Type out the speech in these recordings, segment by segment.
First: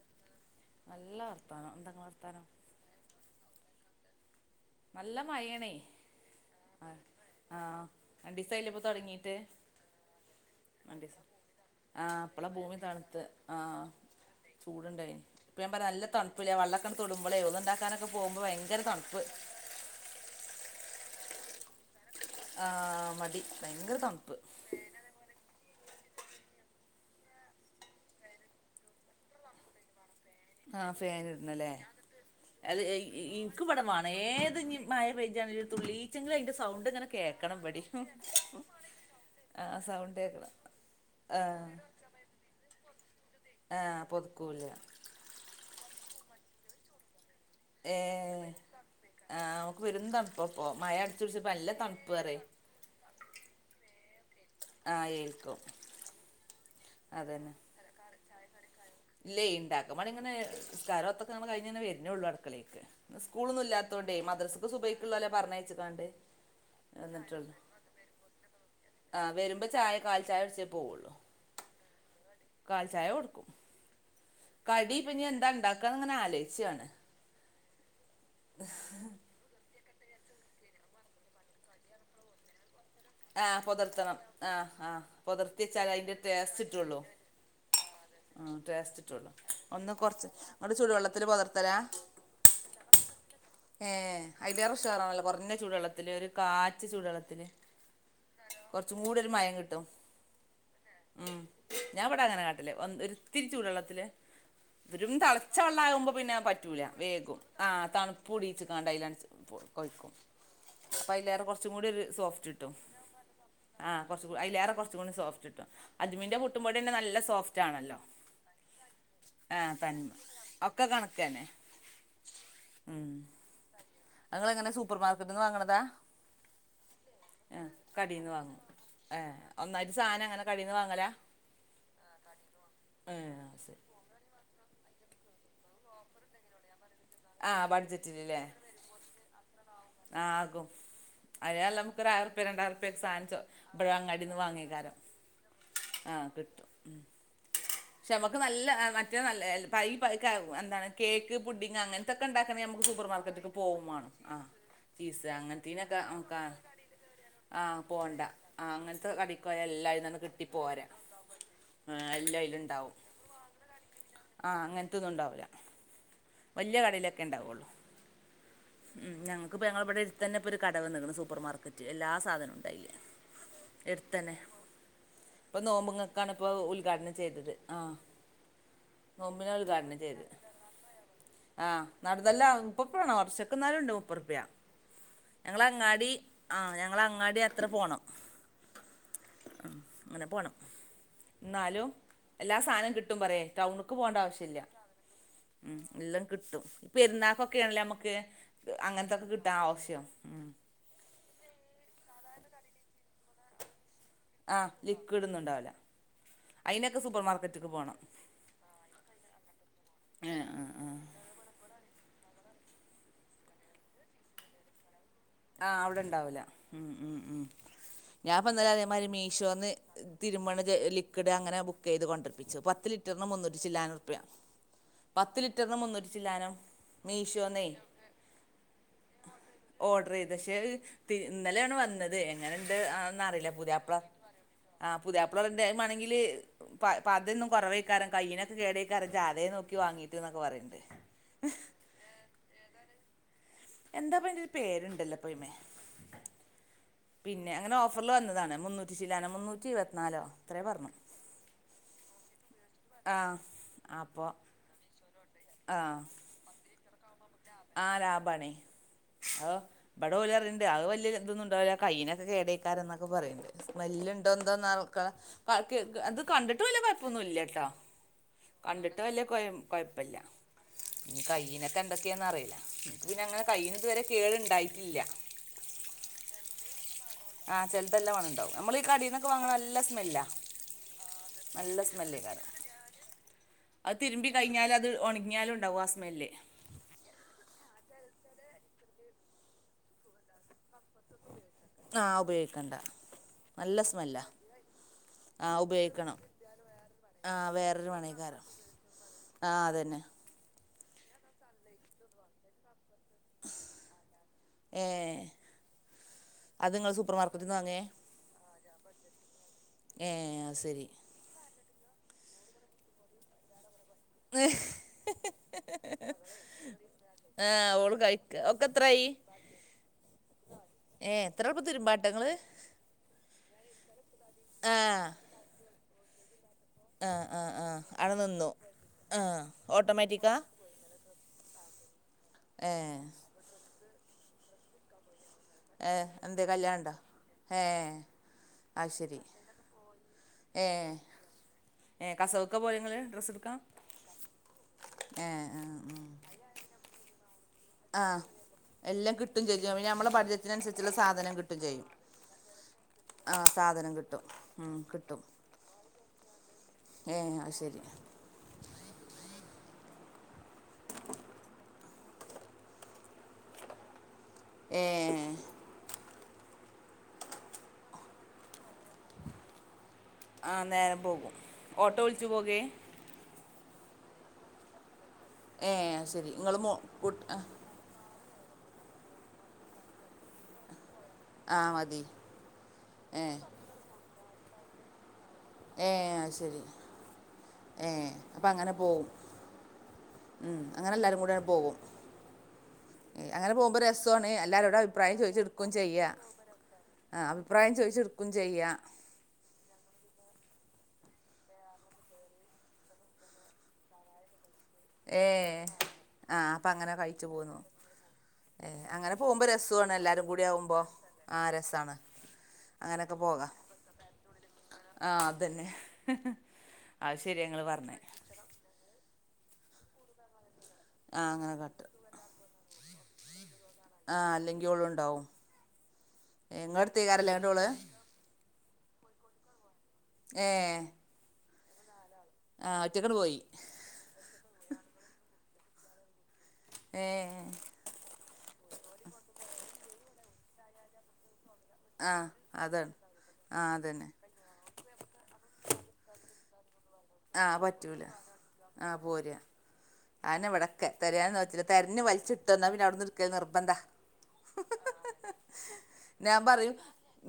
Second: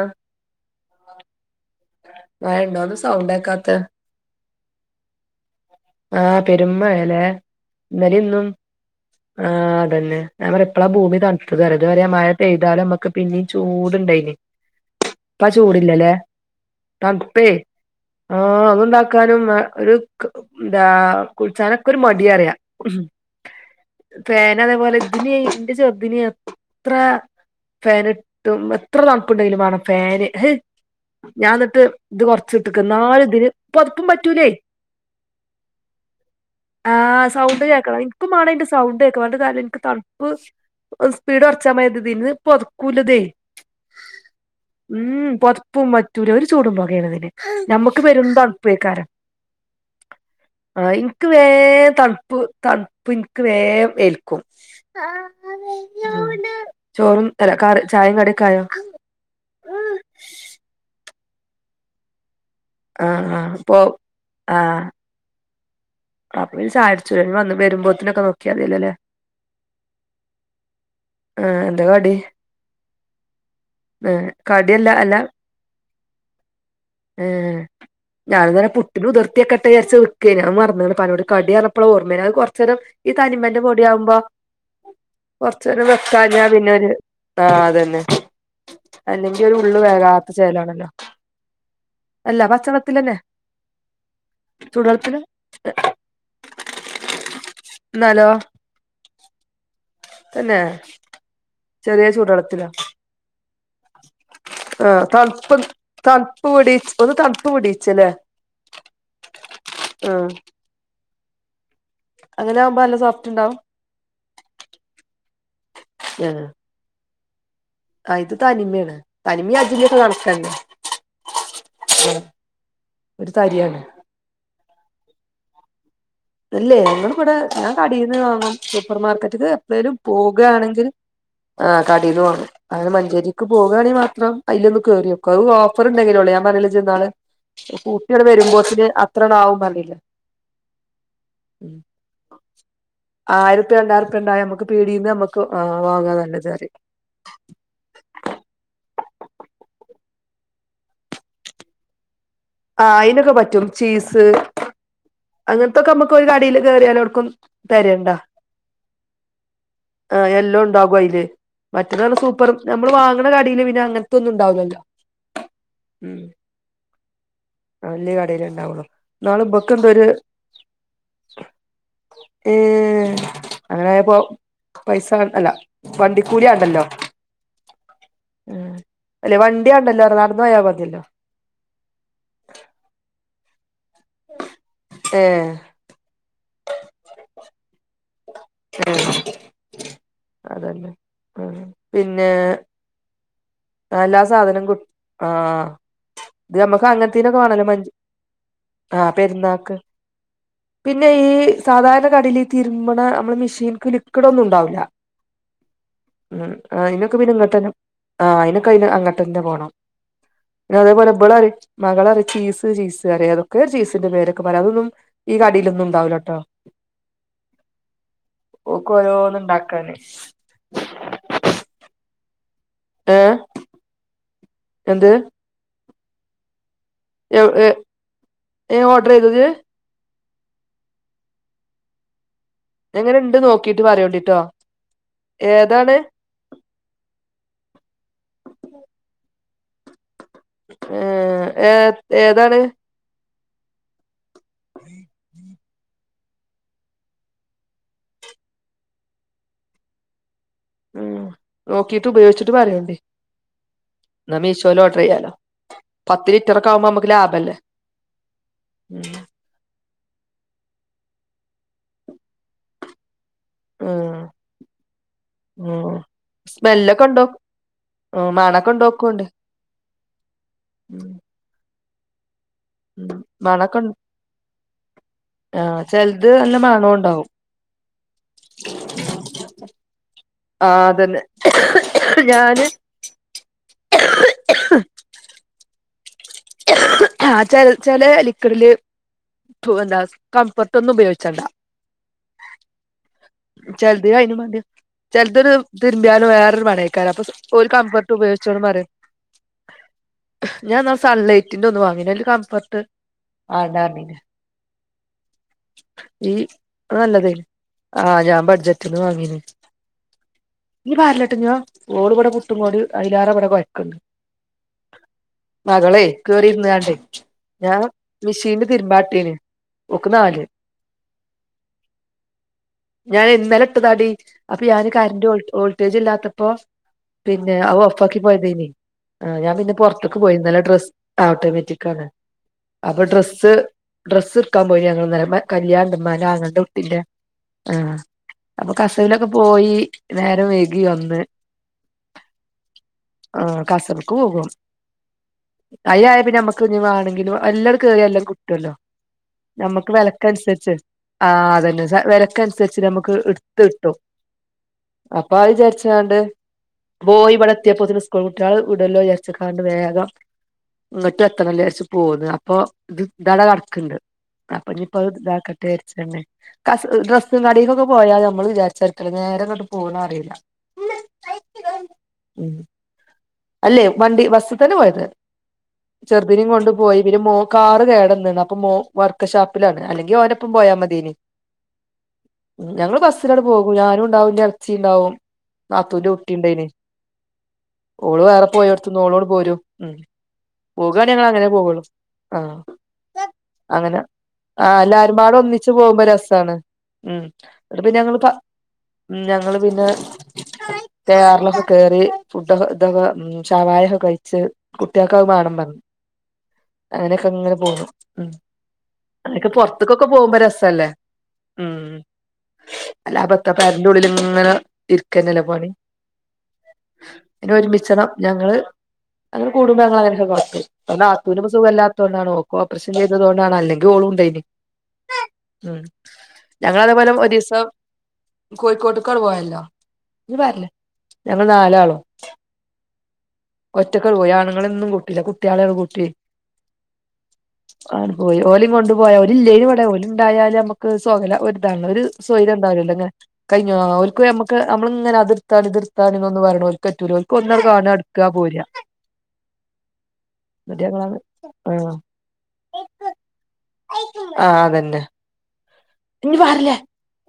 ആഹ് നല്ല വർത്തനം എന്താ ങ്ങളെ വർത്താനം സൗണ്ടേകാത് നല്ല മഴേണേയ് ആഹ് പെരുമ്മഴലേ ഇന്നലി ഇന്നും രണ്ടീസായില്ലേ ഇപ്പൊ തൊടങ്ങീട്ട് ആഹ് അതന്നെ പറപ്പളാ ഭൂമി രണ്ടീസം തണു അത് വെറുത പറയാ ആഹ് മഴ ഇപ്പളാ പെയ്താലും നമ്മുക്ക് പിന്നെയും ചൂടുണ്ടായിന് ചൂടുണ്ടായിന് ഇപ്പ ഞൻപറയാ നല്ല തണുപ്പില്ലേ വള്ളക്കണ തടുമ്പോളേ ഒളൂ ഉണ്ടാക്കൊനൊക്കെ പോകുമ്പോ ഭയങ്കര തണുപ്പ് ക്കാനും ഒരു ക്കാ ന്താ കുൾച്ചാനൊക്കെ ഒരു മടിറിയ [unintelligible] ആഹ് മടി ഭയങ്കര തണുപ്പ് പിന്നെ അതെ പോലെ ന്റെ ചെറുതിന് എത്ര ഫാൻ ഇട്ടും എത്ര തണുപ്പുണ്ടെങ്കിലും വേണം ഫാൻ ഏഹ് ആഹ് ഫാന് ഞാൻ ഇടണല്ലേ എന്നിട്ട് ഇത് അത് കൊറച്ചിട്ടക്ക് നാല ഇതിന് ഇനിക്ക് ഇവിടെ പുതപ്പും വേണം പറ്റൂലേ ഏത് ഇനി മഴ പേജ്ജാണെങ്കിലും തുള്ളീചെങ്കിലും അയ്‌ന്റെ സ് ആഹ് സൗണ്ട് കേക്കണം എനിക്കും മാണന്റെ സൗണ്ട് കേക്കന്റെ കാരണം ആഹ് എനിക്ക് സൗണ്ട് തണുപ്പ് കേക്കണം സ്പീഡ് ആഹ് ഉറച്ചാ മയത്തിന്ന് പൊതുക്കൂലതേ ആഹ് പൊതുക്കൂല ഉം പൊത്പ്പും മറ്റൂല ഒരു ചൂടും പോകയണതിന് ഏഹ് ആഹ് ഓക്ക് പെരും ത ആഹ് ഇനിക്ക് വേം തണുപ്പ് തണുപ്പ് ഇനിക്ക് വേം ഏൽക്കും ആഹ് ഏൽക്കും ചോറുംല കാറ് ചായും കടിക്കായോ ഇല്ല ഉണ്ടാക്കും അടി ഇങ്ങനെ നിസ്കാര ഓത്തൊക്കെ നമ്മ കഴിഞ്ഞന്നെ വരുന്നുേള്ളൂടക്കളേക്ക് ആഹ് സ്കൂളൊന്നും ഇപ്പൊ ഇല്ലതോണ്ടേ മദ്രസ്ക്ക് സുബഹിക്കുള്ളല്ലേ പറഞ്ഞയച്ചക്കാണ്ട് അപ്പ ചായ കുടിച്ചു വരുമ്പോത്തനൊക്കെ നോക്കിയതില്ല ല്ലേ ആഹ് വരുമ്പോ ചായ കാൽ ചായ വച്ചേ പോവുള്ളു ആഹ് എന്ത കടി കാൽ ചായ കൊടുക്കും ഏഹ് കടിയല്ല കടി അല്ല പിഞ് എന്താ ഉണ്ടാക്കാന്ന് അങ്ങനെ ആലോയ്ച്ചാണ് ഞാൻ തന്നെ പുട്ടിന് ഉതിർത്തിക്കെട്ടെ വിചാരിച്ച നിക്കെനി ഞാ മറന്നണ്പ്പ ന്നോട് കടി പറഞ്ഞപ്പോ ഓർമ്മേന കുറചേരം ഈ ആഹ് തനിമന്റെ പൊടി ആവുമ്പോ പൊതിർത്തണം ആഹ് ആഹ് പൊതിർത്തി കൊറച്ച നേരം വെച്ചാലേ അതിന്റെ വെക്കാഞ്ഞാ പിന്നെരു ആഹ് അതന്നെ ആഹ് ടേസ്റ്റ് കിട്ടുള്ളു അല്ലെങ്കി ഒരു ഉള്ള് ഒന്ന് കുറച്ച് വേകാത്ത ഇങ്ങൾ ചേലാണല്ലോ ചുടുവെള്ളത്തില് പുതർത്തലാ അല്ല പച്ചള്ളത്തിലന്നെ ഏഹ് അയ്ലേറെഷറാണല്ലോ കുറഞ്ഞ ചൂടുവെള്ളത്തില് ഒരു കാച്ച് ചൂടു വെള്ളത്തില് എന്നാലോ കുറച്ചും കൂടി ഒരു മയം കിട്ടും തന്നെ ഉം ഞാൻ ചെറിയ ഇവിടെ അങ്ങനെ ചൂടുവെള്ളത്തിലോ കാട്ടല് ഒരു ഇത്തിരി ചുടു വെള്ളത്തില് ആഹ് പെരും തണുപ്പ് തിളച്ച വെള്ള ആകുമ്പോ പിന്നെ തണുപ്പ് പറ്റൂല പിടിച്ച് ഒന്ന് വേവും തണുപ്പ് ആ പിടിച്ചല്ലേ തണുപ്പ് വെടീച്ച ക്കാണ്ട് ആഹ് [unintelligible] അപ്പൊ അയ്ലേറെ കൊറച്ചും കൂടി ഒര് അങ്ങനെ ആവുമ്പോ നല്ല സോഫ്റ്റ് ഉണ്ടാവും ആഹ കൊറച്ച അലേറെ കുറച്ചും കൂടി സോഫ്റ്റ് കട്ടും അജ്മിന്റെ പുട്ടും പോടി തന്ന നല്ല സോഫ്റ്റ് ആണല്ലോ ആ ഇത് തനിമയാണ് തനിമ ആ അജ്മി ഒക്കെ തന്മ കാണക്കന്ന ഒക്കെ കണക്ക് തന്നെ ഒരു തരിയാണ് നിങ്ങൾ എങ്ങനെ സൂപ്പർ മാർക്കറ്റ നിന്ന് വാങ്ങണതാ അല്ലേ ഞങ്ങൾ ബടെ ഏ ഞാൻ കടയിൽന്ന് കടീന്ന് വാങ്ങും ഏ സൂപ്പർമാർക്കറ്റ ഒന്നായിട്ട് എപ്പളെലും സാധനം അങ്ങനെ കടീന്ന് പോകുകയാണെങ്കിൽ വാങ്ങലാ ആ കടയിലു വാങ്ങും അങ്ങെനെ ഏ മഞ്ചേരിക്ക് ശരി പോകുകയാണെങ്ക മാത്രം അതില്ന്ന് കേറിയോക്കോ ഓഫർ ഉണ്ടെങ്കിലോള്ള ഞാൻ പറഞ്ഞില്ലേ ചെന്നാള് ആ കട്ടികളടെ ബഡ്ജറ്റിലല്ലേ വരുമ്പോത്തിന് [unintelligible] ആകും അതിലേറെ നല്ലത് നമ്മക്ക് ഒരു ആയിരം പ്യാ രണ്ടായിരം പ്യാ ന്റെ പ സാധനാം ആയിരറുപ്യ ഇവിടെ രണ്ടായിരറുപ്യ അങ്ങടിന്ന് ഉണ്ടായ നമുക്ക് വാങ്ങിയിക്കാരം പീടീന്ന് നമുക്ക് ആഹ് വാങ്ങാ ആഹ് നല്ലത് കിട്ടും പറയും ഉ പക്ഷെ നമുക്ക് നല്ല മറ്റേ നല്ല പ എന്താണ് കേക്ക് പുഡിങ് അങ്ങനെ അങ്ങനെതൊക്കെ ഉണ്ടാക്കണ നമുക്ക് ആഹ് സൂപ്പർ അയിനൊക്കെ മാർക്കറ്റിൽ പറ്റും പോകണം ചീസ് ആഹ് ചീസ് അങ്ങനത്തൊക്കെ അങ്ങനത്തേനൊക്കെ നമുക്ക് ഒരു നക്ക കടേല് കേറിയാലോട്ക്കും ആഹ തെരയണ്ട പോണ്ട ആ അങ്ങനത്തെൊക്കെ.. കട എല്ലായിനി കിട്ടിപ്പോരെ മറ്റന്നാണ് സൂപ്പറ് നമ്മള് വാങ്ങണ കടിയില് പിന്നെ അങ്ങനത്തൊന്നും ഇണ്ടാവല്ലല്ലോ വല്യാ കടയിലൊക്കെണ്ടാവുള്ളൂ ആ വല്യാ കടയിലുണ്ട് ഉം ഞങ്ങക്ക്പ്പൊ ഞങ്ങള ഇവിടട്തന്ന ഇപ്പൊ ഒരു കട വന്നേക്ക്ണു സൂപ്പർമാർക്കറ്റ് എല്ലാ സാധനവും ഉണ്ടയില് ഏഹ് അങ്ങനായപ്പോ എടുത്തന്നെ പൈസ അല്ല ഇപ്പൊ നോമ്പുങ്ങക്കാണ് ഇപ്പൊ വണ്ടിക്കൂലി ഉദ്ഘാടനം ചെയ്തത് ആഹ് ഉ അല്ലേ നോമ്പിനാ ഉദ്ഘാടനം വണ്ടിയാണ്ടല്ലോ ചെയ്തത് നടന്ന് പോയാൽ മതിയല്ലോ ആഹ് നടന്നല്ല [unintelligible] ഓട്ടർഷക്ക്ണ്ട് മുപ്പതുറുപ്യ ഏഹ് ഞങ്ങള അങ്ങാടി ആഹ് ഞങ്ങളങ്ങാടി അത്ര പോണം അങ്ങനെ പോണം അതന്നെ ഉം എന്നാലും പിന്നെ എല്ലാ സാധനം കിട്ടും പറയ ടൗണക്ക് പോകണ്ട എല്ലാ ആവശ്യല്ല സാധനം കിട്ടും ആഹ് ഉം എല്ലാം ഇത് കിട്ടും നമ്മക്ക് ഈ അങ്ങനത്തീനൊക്കെ വേണല്ലോ പെരുന്നാക്കൊക്കെയാണല്ല മഞ്ച് നമുക്ക് ആഹ് അങ്ങനത്തൊക്കെ കിട്ടാ പെരുന്നാക്ക് ആവശ്യം ഉം പിന്നെ ഈ സാധാരണ കടേല് തിരുമ്പണ നമ്മള് മെഷീൻക്ക് ലിക്വിഡ് ഒന്നും ആ ഉണ്ടാവില്ല ലിക്വിഡോന്നും ഉണ്ടാവില്ല ഉം അയിനൊക്കെ സൂപ്പർ മാർക്കറ്റ്ക്ക് പിന്നെങ്ങട്ടനും പോണം ആഹ് അയിനൊക്കെ അന് അങ്ങട്ടന്ന പോണം ഏഹ് ആഹ് പിന്നെ ആഹ് അതേപോലെ ഇബളറിം മകള അറിയ ചീസ് ചീസറിയ അതൊ ചീസിന്റെ പേരൊക്കെ പറയാം അതൊന്നും ഈ ആഹ് കടയിലൊന്നും അവിടെ ഇണ്ടാവില്ലട്ടോ ഉണ്ടാവൂല ഉം ഉം ഉം ഞാൻ പ്പോ ഇന്നലെ ഓക്ക് അതേമാതിരി ഓരോന്ന് മീഷോന്ന് ഇണ്ടാക്കാന് തിരുമണ ക്ക്ഡ് അങ്ങന ബുക്ക് ചെയ്ത് കൊണ്ട് വർത്തിച്ചു പത്ത് ലിറ്ററിന് ഏഹ് മുന്നൂറ്റി ചില്ലാനും റുപ്യാ എന്ത് ലിറ്ററിനു മുന്നൂറ്റിച്ചില്ലാനോ ഏഹ് ഓർഡർ ചെയതോ ഇജ്ജ് [unintelligible] ഇന്നലെയാണ് വന്നത് എങ്ങനെ അങ്ങനുണ്ട്ന്ന ഇണ്ട് അറിയില്ല നോക്കിട്ട് പുതിയാപ്ള പറയോണ്ടിട്ടോ പുതിയാപ്പിള പറിണ്ട് അത്‌ ഏതാണ് മാണെങ്കിൽ പതക്കെ കുറവേക്കാര കയിനക്കെ കേടക്കാര ചാതെ [unintelligible] പറിം ഏഹ് ഏഹ് ഏതാണ് എന്താപ്പ അയിന്റൊരു പേരുണ്ടല്ലോ പയിമേ പിന്നെ അങ്ങനെ ഓഫറിൽ വന്നതാണ് മുന്നൂറ്റി ചില്ലാനോ മുന്നൂറ്റി ഇരുപത്തിനാലോ അത്രേ പറഞ്ഞു ഉം നോക്കിട്ട് ഉപയോഗിച്ചിട്ട് പറയോണ്ടീ ആഹ് അപ്പൊ എന്നാ മീഷോൽ ഓർഡർ ചെയ്യാലോ ആഹ് പത്ത് ലിറ്ററൊക്കെ ആവുമ്പോ നമുക്ക് ലാഭല്ലേ ആഹ് ലാഭാണേ ഉം ആഹ് ഇവിടെ ഓലറീണ്ട് അത് വല്യ ഇതൊന്നുണ്ടാവില്ല കയ്യിനൊക്കെ കേടയ്ക്കാരം എന്നൊക്കെ പറയുണ്ട് ഉം സ്മെല്ല്ണ്ടോ എന്തോന്ന്ക്ക ഉം അത് കണ്ടിട്ട് വല്ല കൊഴപ്പൊന്നും ഇല്ലട്ടോ ഓ മണ കണ്ടിട്ട് വലിയ കൊഴ കൊഴപ്പല്ല ഉം ഇനി കൈയ്യിനൊക്കെ എന്തൊക്കെയാന്നറിയില്ല ഇൻക്ക് ഉം പിന്നെ അങ്ങനെ കയ്യിന്ന് ഇതു വരെ അങ്ങനെ കേട്ണ്ടായിട്ടില്ല ആഹ് ചിലത് നല്ല മണോണ്ടാവും ആഹ് ചെലതല്ല മണണ്ടാവും നമ്മള് ഈ കടീനൊക്കെ വാങ്ങണ നല്ല സ്മെല്ലാ ആഹ് അതന്നെ നല്ല സ്മെല്ലേ കാരണം ഞാന് അത് തിരുമ്പി കയിഞ്ഞാല് അത് ഒണിങ്ങിയാലും ഉണ്ടാവും ആ സ്മെല്ല് ആഹ് ചെല ലിക്ഡില് എന്താ കംഫർട്ട് ഒന്നും ഉപയോഗിച്ചണ്ട ആഹ് ഉപയോഗിക്കണ്ട നല്ല ചെലതില് സ്മെല്ലാ അയിനും വാണ്ടി ആ ചെലതൊരു ഉപയോഗിക്കണം തിരുമ്പിയാലും വേറൊരു മണായിരിക്കും അപ്പൊ ആ ഓര് കംഫർട്ട് ഉപയോഗിച്ചോണ്ട് പറയും ആഹ് അതന്നെ ഞാൻ ഇന്നാൾ സൺലൈറ്റിന്റെ ഒന്നു വാങ്ങീനിം അയില് കംഫർട്ട് വാണ്ടാ പറഞ്ഞീനിം ഏ ഈ നിങ്ങൾ അത് സൂപ്പർ നല്ലതയ്നിം മാർക്കറ്റിൽ നിന്ന് വാങ്ങേ ആഹ് ഞാൻ ബഡ്ജറ്റ്ന്ന് വാങ്ങീന് ഏ അത് ശരി ഇനി പാരലട്ടോ കുഞ്ഞോ ഓളിവിടെ പുട്ടും പൊടി അയ്ലാറിവിടെ കൊഴയ്ക്ക്‌ണ്ട് ഏഹ് കേറിയിരുന്നാണ്ടേ ആഹ് ഞാൻ ഓള് കഴിക്ക ഓക്ക് മിഷീനില് എത്രായി തിരുമ്പാട്ടീന് ഓക്ക് നാല് ഏഹ് എത്ര എളുപ്പം തരുമ്പാട്ടങ്ങള് ഞാൻ ഇന്നലെ ഇട്ടതാടി അപ്പൊ ആ ഞാന് കറന്റ് വോൾട്ടേജ് ഇല്ലാത്തപ്പോ ആ ആ പിന്നെ ആ അഹ് അവിടെ ഓഫാക്കി നിന്നു പോയതേനി ആ ആഹ് ഞാൻ പിന്നെ പൊറത്തക്ക് ഓട്ടോമാറ്റിക്കാ പോയി ഇന്നലെ ഡ്രസ്സ് ഓട്ടോമാറ്റിക് ആണ് ഏ അപ്പൊ ഡ്രസ്സ് ഡ്രസ്സ് എടുക്കാൻ പോയി ഞങ്ങള് ഇന്നലെ ഏ കല്യാണണ്ട് ഉമ്മാന്റെ എന്തേ ആങ്ങളന്റെ കല്യാണം ഉണ്ടോ കുട്ടിന്റെ ഏ ആഹ് അപ്പൊ അത് ശരി കസവിലൊക്കെ പോയി നേരം വൈകി ഏ വന്ന് ഏ കസവൊക്കെ പോലെ ഇങ്ങള് ഡ്രസ്സ് എടുക്കാം ആഹ് കസവ്ക്ക് പോകും ഏ ആ അയ്ലായ പിന്നെ നമ്മക്ക് ക്ക് ഇനി വാണെങ്കിലും [unintelligible] ആ കേറിയ എല്ലാം കിട്ടോല്ലോ എല്ലാം കിട്ടും ചെയ്യും പിന്നെ നമക്ക് നമ്മളെ വെലക്കനുസരിച്ച് ബഡ്ജറ്റിനനുസരിച്ചുള്ള സാധനം ആഹ് കിട്ടും ചെയ്യും അതന്നെ വിലക്ക് അനുസരിച്ച് നമുക്ക് എടുത്ത് കിട്ടും ആഹ് കിട് അപ്പൊ അത് വിചാരിച്ചാണ്ട് ഏ പോയി ഇവിടെ അത് ശരി എത്തിയപ്പോന് സ്കൂൾ ട്ട്യാളെ വിടലോ വിചാരിച്ചാണ്ട് വേഗം ഇങ്ങട്ട് എത്തണല്ലോച്ച് പോന്ന് അപ്പൊ ഇത് ഇതാട കടക്ക്ണ്ട് അപ്പൊ ഏ ഇനിയിപ്പോ ഇതാക്കട്ടെ വിചാരിച്ചാണ്ട് കസവ് ഡ്രെസ്സും കടക്കൊക്കെ പോയാൽ നമ്മൾ വിചാരിച്ച നേരം ഇങ്ങട്ട് പോണ അറിയില്ല ആ നേരം പോകും ഓട്ടോ വിളിച്ചു ഉം പോകേ അല്ലേ വണ്ടി ബസ്ത്തന്നെ പോയത് ഏ അത് ശരി ചെറുതിനേ ഇങ്ങള് കൊണ്ടു മോ പോയി പിന്നെ കുട്ട് മോൻ കാറ് കേടന്നണ് അപ്പൊ മോ വർക്ക്ഷോപ്പിലാണ് അല്ലെങ്കിൽ ഓന്റൊപ്പം പോയാൽ മതിനിം ആ മതി ഞങ്ങള് ഏ ബസ്സിലണ് പോകും ഞാനും ഉണ്ടാവും ഇന്റെ എളച്ചി ഉണ്ടാവും ഏ നാത്തൂന്റെ കുട്ടി അത് ശരി ഉണ്ടയ്നിം ഏ ഓള് വേറെ അപ്പം അങ്ങനെ പോയടത്തന്ന് പോകും ഓളണ്‌ പോരും ഉം ഉം അങ്ങനെ പോകാണെങ്കി എല്ലാവരും ഞങ്ങള് കൂടെ അങ്ങനെ പോകും പോവുള്ളൂ ആഹ് പോകുമ്പോൾ അങ്ങനെ രസമാണ് ആ എല്ലാവരോടും അഭിപ്രായം എല്ലാരുംമ്പാടും ഒന്നിച്ച് ചോദിച്ചെടുക്കുകയും പോകുമ്പോ ചെയ്യുക രസമാണ് ഉം ആ അഭിപ്രായം അപ്പ ഞങ്ങള്ൾ പിന്നെ ചോദിച്ചെടുക്കുകയും പ ചെയ്യുക ഉ ഞങ്ങള് പിന്നെ തയ്യറിലൊക്കെ കേറി ഫുഡൊക്കെ ഇതൊക്കെ ഉം ശാവായൊക്കെ കഴിച്ച് കുട്ടികക്ക വേണം പറഞ്ഞു ആഹ് അപ്പൊ അങ്ങനെ കഴിച്ചു അങ്ങനെയൊക്കെ അങ്ങനെ പോന്നു ഉം ഏ അങ്ങനെ പോകുമ്പോ അതൊക്കെ രസമാണ് പുറത്തക്കൊക്കെ എല്ലാരും പോകുമ്പോ കൂടി ആവുമ്പോ രസല്ലേ ആ ഉം രസമാണ് അങ്ങനൊക്കെ അല്ലാപത്ത പോകാം പെരന്റെ ഉള്ളിൽ ഇങ്ങനെ ആഹ് ഇരിക്കന്നല്ലേ അതന്നെ പണി ആയ് ശരിയ പിന്നെ ഒരുമിച്ചണം ഞങ്ങള് അങ്ങനെ കൂടുമ്പോ ങ്ങൾ അങ്ങനെയൊക്കെ പൊർത്തു പോവും അ ആ ആത്തൂന് ഇപ്പം അങ്ങനെ കാട്ടും സുഖമല്ലാത്തതൊണ്ട ഓക്ക് ഓപ്പറേഷൻ ചെയ്തുകൊണ്ടാ അല്ലെങ്കിൽ ഓളും ആ ഉണ്ടയിന് അല്ലെങ്കിൽ ഓളും ഉണ്ടാവും ഉം ഇങ്ങളെ ഞങ്ങളതുപോലെ ഒരു അടുത്തേക്കാരല്ലേ ഇങ്ങട്ട് ദിവസം ഓള് കോഴിക്കോട്ടക്കാണ് പോയല്ലോ ഇ ഏ വരില്ലേ ഞങ്ങള് നാലാളോ ആ ഒറ്റക്കന് പോയി ഒറ്റക്കങ്ങട് പോയി ആണുങ്ങളൊന്നും കൂട്ടില്ല കുട്ടികളികളേം കൂട്ടി ഏ ആണ് പോയി ഓലും കൊണ്ടു പോയി ഓല ഇല്ലേുംവിടെ ഓല ഉണ്ടായാലല് നമ്മുക്ക് സ്കലം അ ഒരു ആ സ്വയ് അതാണ് ഉണ്ടാവില്ലല്ലോ ഇങ്ങനെ ആ കഴിഞ്ഞോ അതന്നെ ഓര്ക് വേം നമ്മക്ക് നമ്മളിങ്ങനെ അതിർത്താണ് ഇതിർത്താണ്ണ എന്നൊന്ന് പറണോ ഓ- റ്റുരോക്ക് ആ ഒന്ന് കാണ പറ്റൂല എടുക്കാ പോരാ എന്നിട്ട് ആനെവിടക്കെ ഞങ്ങളാണ് തെരയാൻ നോക്കില്ല ആഹ് തെരഞ്ഞു വലിച്ചിട്ട് എന്നാ പിന്നെ അവിടുന്ന് എടുക്കൽ നിർബന്ധാ ആഹ് അതന്നെ ഇഞ്ഞ് ഞാൻ പറയും പാറില്ലേ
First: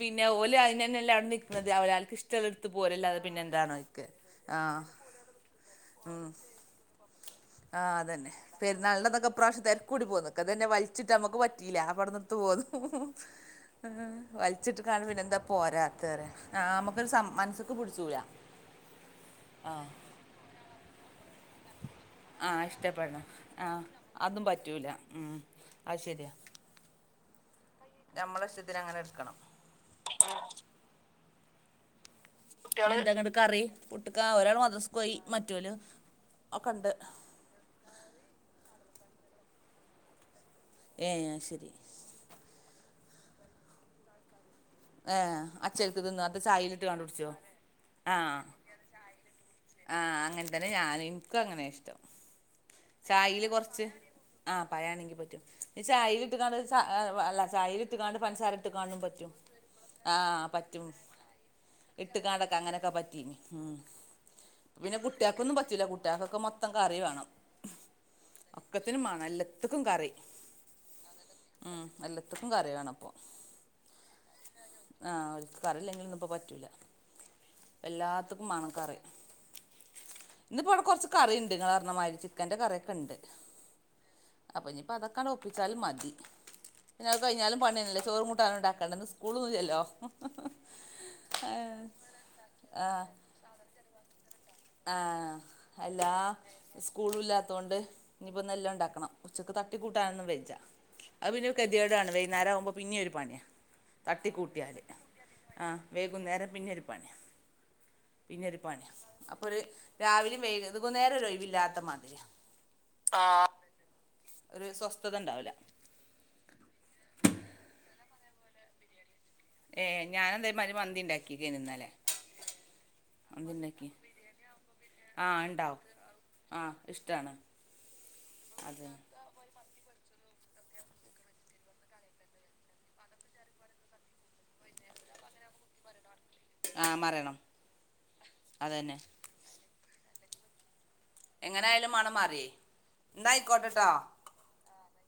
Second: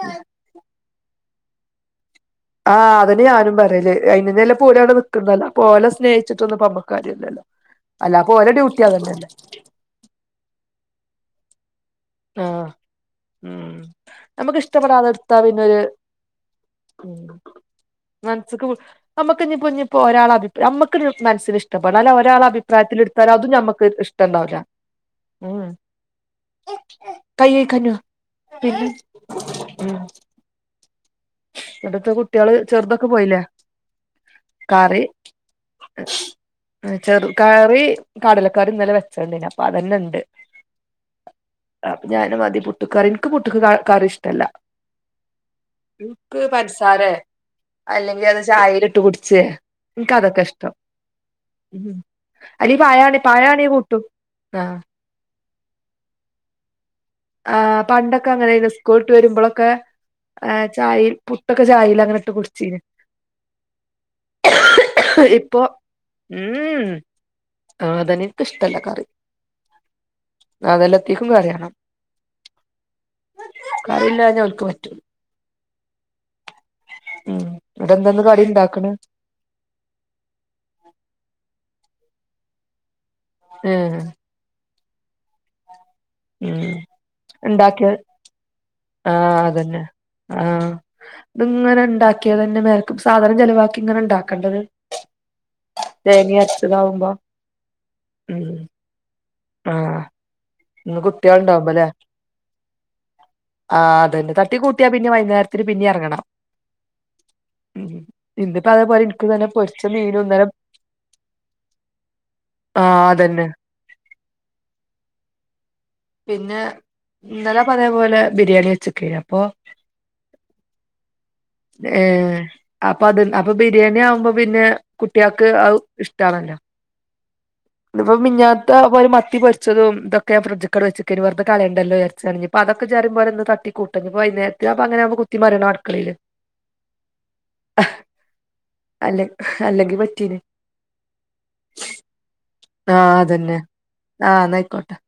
പിന്നെ ഓല് അയ്നന്നെല്ലെ അവിടെ നിക്കുന്നത് അവലാക്ക് ഇഷ്ട്ട ആഹ് അതിന് ഞാനും പറയലേ അയിന്ന്നെല്ല ആഹ് ഓല് അവിടെ നൽക്കുന്നതല്ലോ ഓലെ സ്നേഹിച്ചിട്ടൊന്നും നമ്മക്ക് കാര്യല്ലല്ലോ ആഹ് അതന്നെ അല്ലാപ്പൊ ഓലെ ഡ്യൂട്ടി പെരുന്നാളിന്നൊക്കെ അതന്നെല്ലേ ഉപ്രാവശ്യ തിരക്കൂടി പോകു നിക്ക അതന്നെ വലിച്ചിട്ട്മുക്ക് പറ്റിയില്ല അവിടന്ന ത്ത പോന്നു ആഹ് ഉ ഉം നമ്മക്ക് വലിച്ചിട്ട് കാണ ഇഷ്ടപ്പെടാതെ പിന്ന ഇട്ത്താ എന്താ പിന്നൊരു പോരാത്തരെപറയ നമുക്കൊരു മനസ്സൊക്ക് പിടിച്ചൂല മനസ്സക്ക് നമ്മുക്ക ഞ്ഞിഇപ്പോ ഇപ്പോ ഒരാൾ അഭി നമ്മക്ക് ഒരു മനസിന് ഇഷ്ടപ്പെടാല ഒരാൾ ആഹ് അഭിപ്രായത്തിൽ ഇഷ്ടപ്പെടണം എടുത്താലും അതും ആഹ് നമ്മക്ക് ഇഷ്ടണ്ടാവൂല അത്‌ ശരിയ കൈയ്യയ്ക്കഞ്ഞു ഞമ്മളെ ഇഷ്ടത്തിനങ്ങനെ എടുക്കണം ഇവടത്തെ കു കുട്ട്യാള് ന്തന്നട്ട് കറി പുട്ട്ക്ക ഒരാൾ മദ്രസക്ക് കറി കൊയി മറ്റൊല് ഒക്കണ്ട് ചെറു കറി കടലക്കറി ഇന്നലെ വെച്ചോണ്ട് അപ്പൊ അതന്നെ ഉണ്ട് ഏ ശരി അപ്പൊ ഞാനും മതി പുട്ട്കറി ഇൻക് പുട്ട്ക്കറി ഇഷ്ടല്ല ആഹ് അചെൽക്ക്‌ തിന്നോ അതോ എനിക്ക് ചായിലിട്ട് പൻസാരെ കുടിച്ചോ അല്ലെങ്കിൽ അത് ആഹ് ചായൽ ഇട്ട് കുടിച്ചേ എനിക്ക് ആഹ് അതൊക്കെ അങ്ങനെ തന്നെ ഇഷ്ടം ഞാന ഇൻക്കും അങ്ങനെ ഇഷ്ടം അല്ലെങ്കി പഴാണെ ചായൽ പഴാണെ കുറച്ച് കൂട്ടും ആഹ് പയാണെങ്കി പറ്റും ചായില് ഇട്ടിങ്ങാണ്ട് ച വെള്ള ആഹ് ചായല് ഇട്ടിങ്ങാണ്ട് പണ്ടൊക്കെ പഞ്ചസാര അങ്ങനെയ്ന്നു ഇട്ടിങ്ങാണ്ട് സ്കൂൾ വിട്ട് പറ്റും വരുമ്പോളൊക്കെ ആഹ് പറ്റും ചായയിൽ പുട്ടൊക്കെ ചായയിൽ ഇട്ട് അങ്ങനെ കാണ്ടക്കെ കുടിച്ചീന് അങ്ങനൊക്കെ പറ്റീന് ഉം പിന്നെ കുട്ടികൾക്ക് ഒന്നും ഇപ്പൊ പറ്റൂല്ല കുട്ടികൾക്ക്ക്കെ മൊത്തം ഉം കറി വേണം അതന്നെ എനിക്ക് ഇഷ്ടല്ല ഒക്കത്തിനും കറി മാണം എല്ലാത്തക്കും കറി അതെല്ലാത്തേക്കും കറിയണം ഉം ഇത്രക്കും കറി വേണംപ്പൊ കറിയില്ലാഞ്ഞ ഓൽക്ക് പറ്റൂല ആഹ് ഒ കറിയില്ലെങ്കിലും ഒന്നും ഇപ്പോ പറ്റൂല ഉം എന്നിട്ട് എന്താന്ന് കടി എല്ലാത്തക്കും മാണം ഇണ്ടാക്കണ് കറി ഇന്നിപ്പോ ഇവിടെ കൊറച്ച് കറിഉണ്ട് നിങ്ങള്ർണ മാതിരി ചിക്കന്റെ കറിക്കെണ്ട് എഹ് അപ്പഞ്ഞിപ്പോ അതൊക്കണ്ട് ഒപ്പിചാലും മതി ഉം പിന്നത് കയിഞ്ഞാലും ഇണ്ടാക്കിയ പണിയല്ലേ ചോറും കൂട്ടാനും ഇണ്ടാക്കണ്ടേ ആഹ് അതന്നെ ആഹ് ത്ങ്ങനെ ഉണ്ടാക്കിയതന്നെ മേലക്കു സാധനം ചെലവാക്കെ തങ്ങനെ ഇണ്ടാക്കണ്ടേത് ആഹ് അല്ലാ അരച്ചതാവുമ്പോ സ്കൂള ഇല്ലാത്തൊണ്ട് ഉം ഇനിപ്പോന്ന എല്ലാം ഉണ്ടാക്കണം ഉച്ചക്ക് തട്ടി ആഹ് കൂട്ടാനൊന്നും വെജ ഇന്ന് അത് പിന്നെ ഒരു കുട്ടികളുണ്ടാവുമ്പല്ലേ കെതേടാണ് വൈന്നാരുമ്പോ പിന്നിം ഒരു പണിയാ ആഹ് അതന്നെ തട്ടി കൂട്ടിയാ പിന്നെ വൈന്നേരത്തിന് ആ പിന്നെ ഇറങ്ങണം വൈകുന്നേരം പിന്നെ ഒരു പണിയാണ് ഇന്നിപ്പോ അതേമാതിരി അപ്പൊരു രാവിലെയും വൈകു വൈകുന്നേരം ഓരോയിവില്ലാത്തമാതിരിയാ ആഹ് അതന്നെ ഒരു സ്വസ്ഥത ഉണ്ടാവില്ല പിന്നെ ഇന്നലാ പതേപോലെ ബിരിയാണി വെച്ചകയ്ഞ്ഞ അപ്പൊ ഏ ഞാനന്തായമാതിരി മന്തിണ്ടാക്കി ഏ അപ്പൊ അത് അപ്പൊ മന്തി ഉണ്ടാക്കി ബിരിയാണി ആവുമ്പോ പിന്നെ ആ കുട്ടികൾക്ക് അ ഉണ്ടാവും ഇഷ്ടണ് ആ ഇഷ്ടമാണ് ഇപ്പോ മിഞ്ഞാത്ത അത് മത്തി പ അച്ചത ഇതൊക്കെ ഫ്രിഡ്ജൊക്കെ വെക്കി വെറുതെ കളയണ്ടല്ലോ ഉരച്ചഞ്ഞഞ്പ്പോ അതൊക്കെ ഒന്ന് തട്ടി കൂട്ടഞ്ഞപ്പോ അതിന ഞാൻപ്പോ അങ്ങനാവുമ്പോ കുത്തിമറിയണം അടുക്കളില് ആഹ് മറയണം അതന്നെ അല്ലെ അല്ലെങ്കി പറ്റീന് എങ്ങനൊയാലും മണം മാറിയേ ആഹ് എന്നാ അതന്നെ ആയിക്കോട്ടെട്ടോ ആഹ് നയ്ക്കോട്ടെ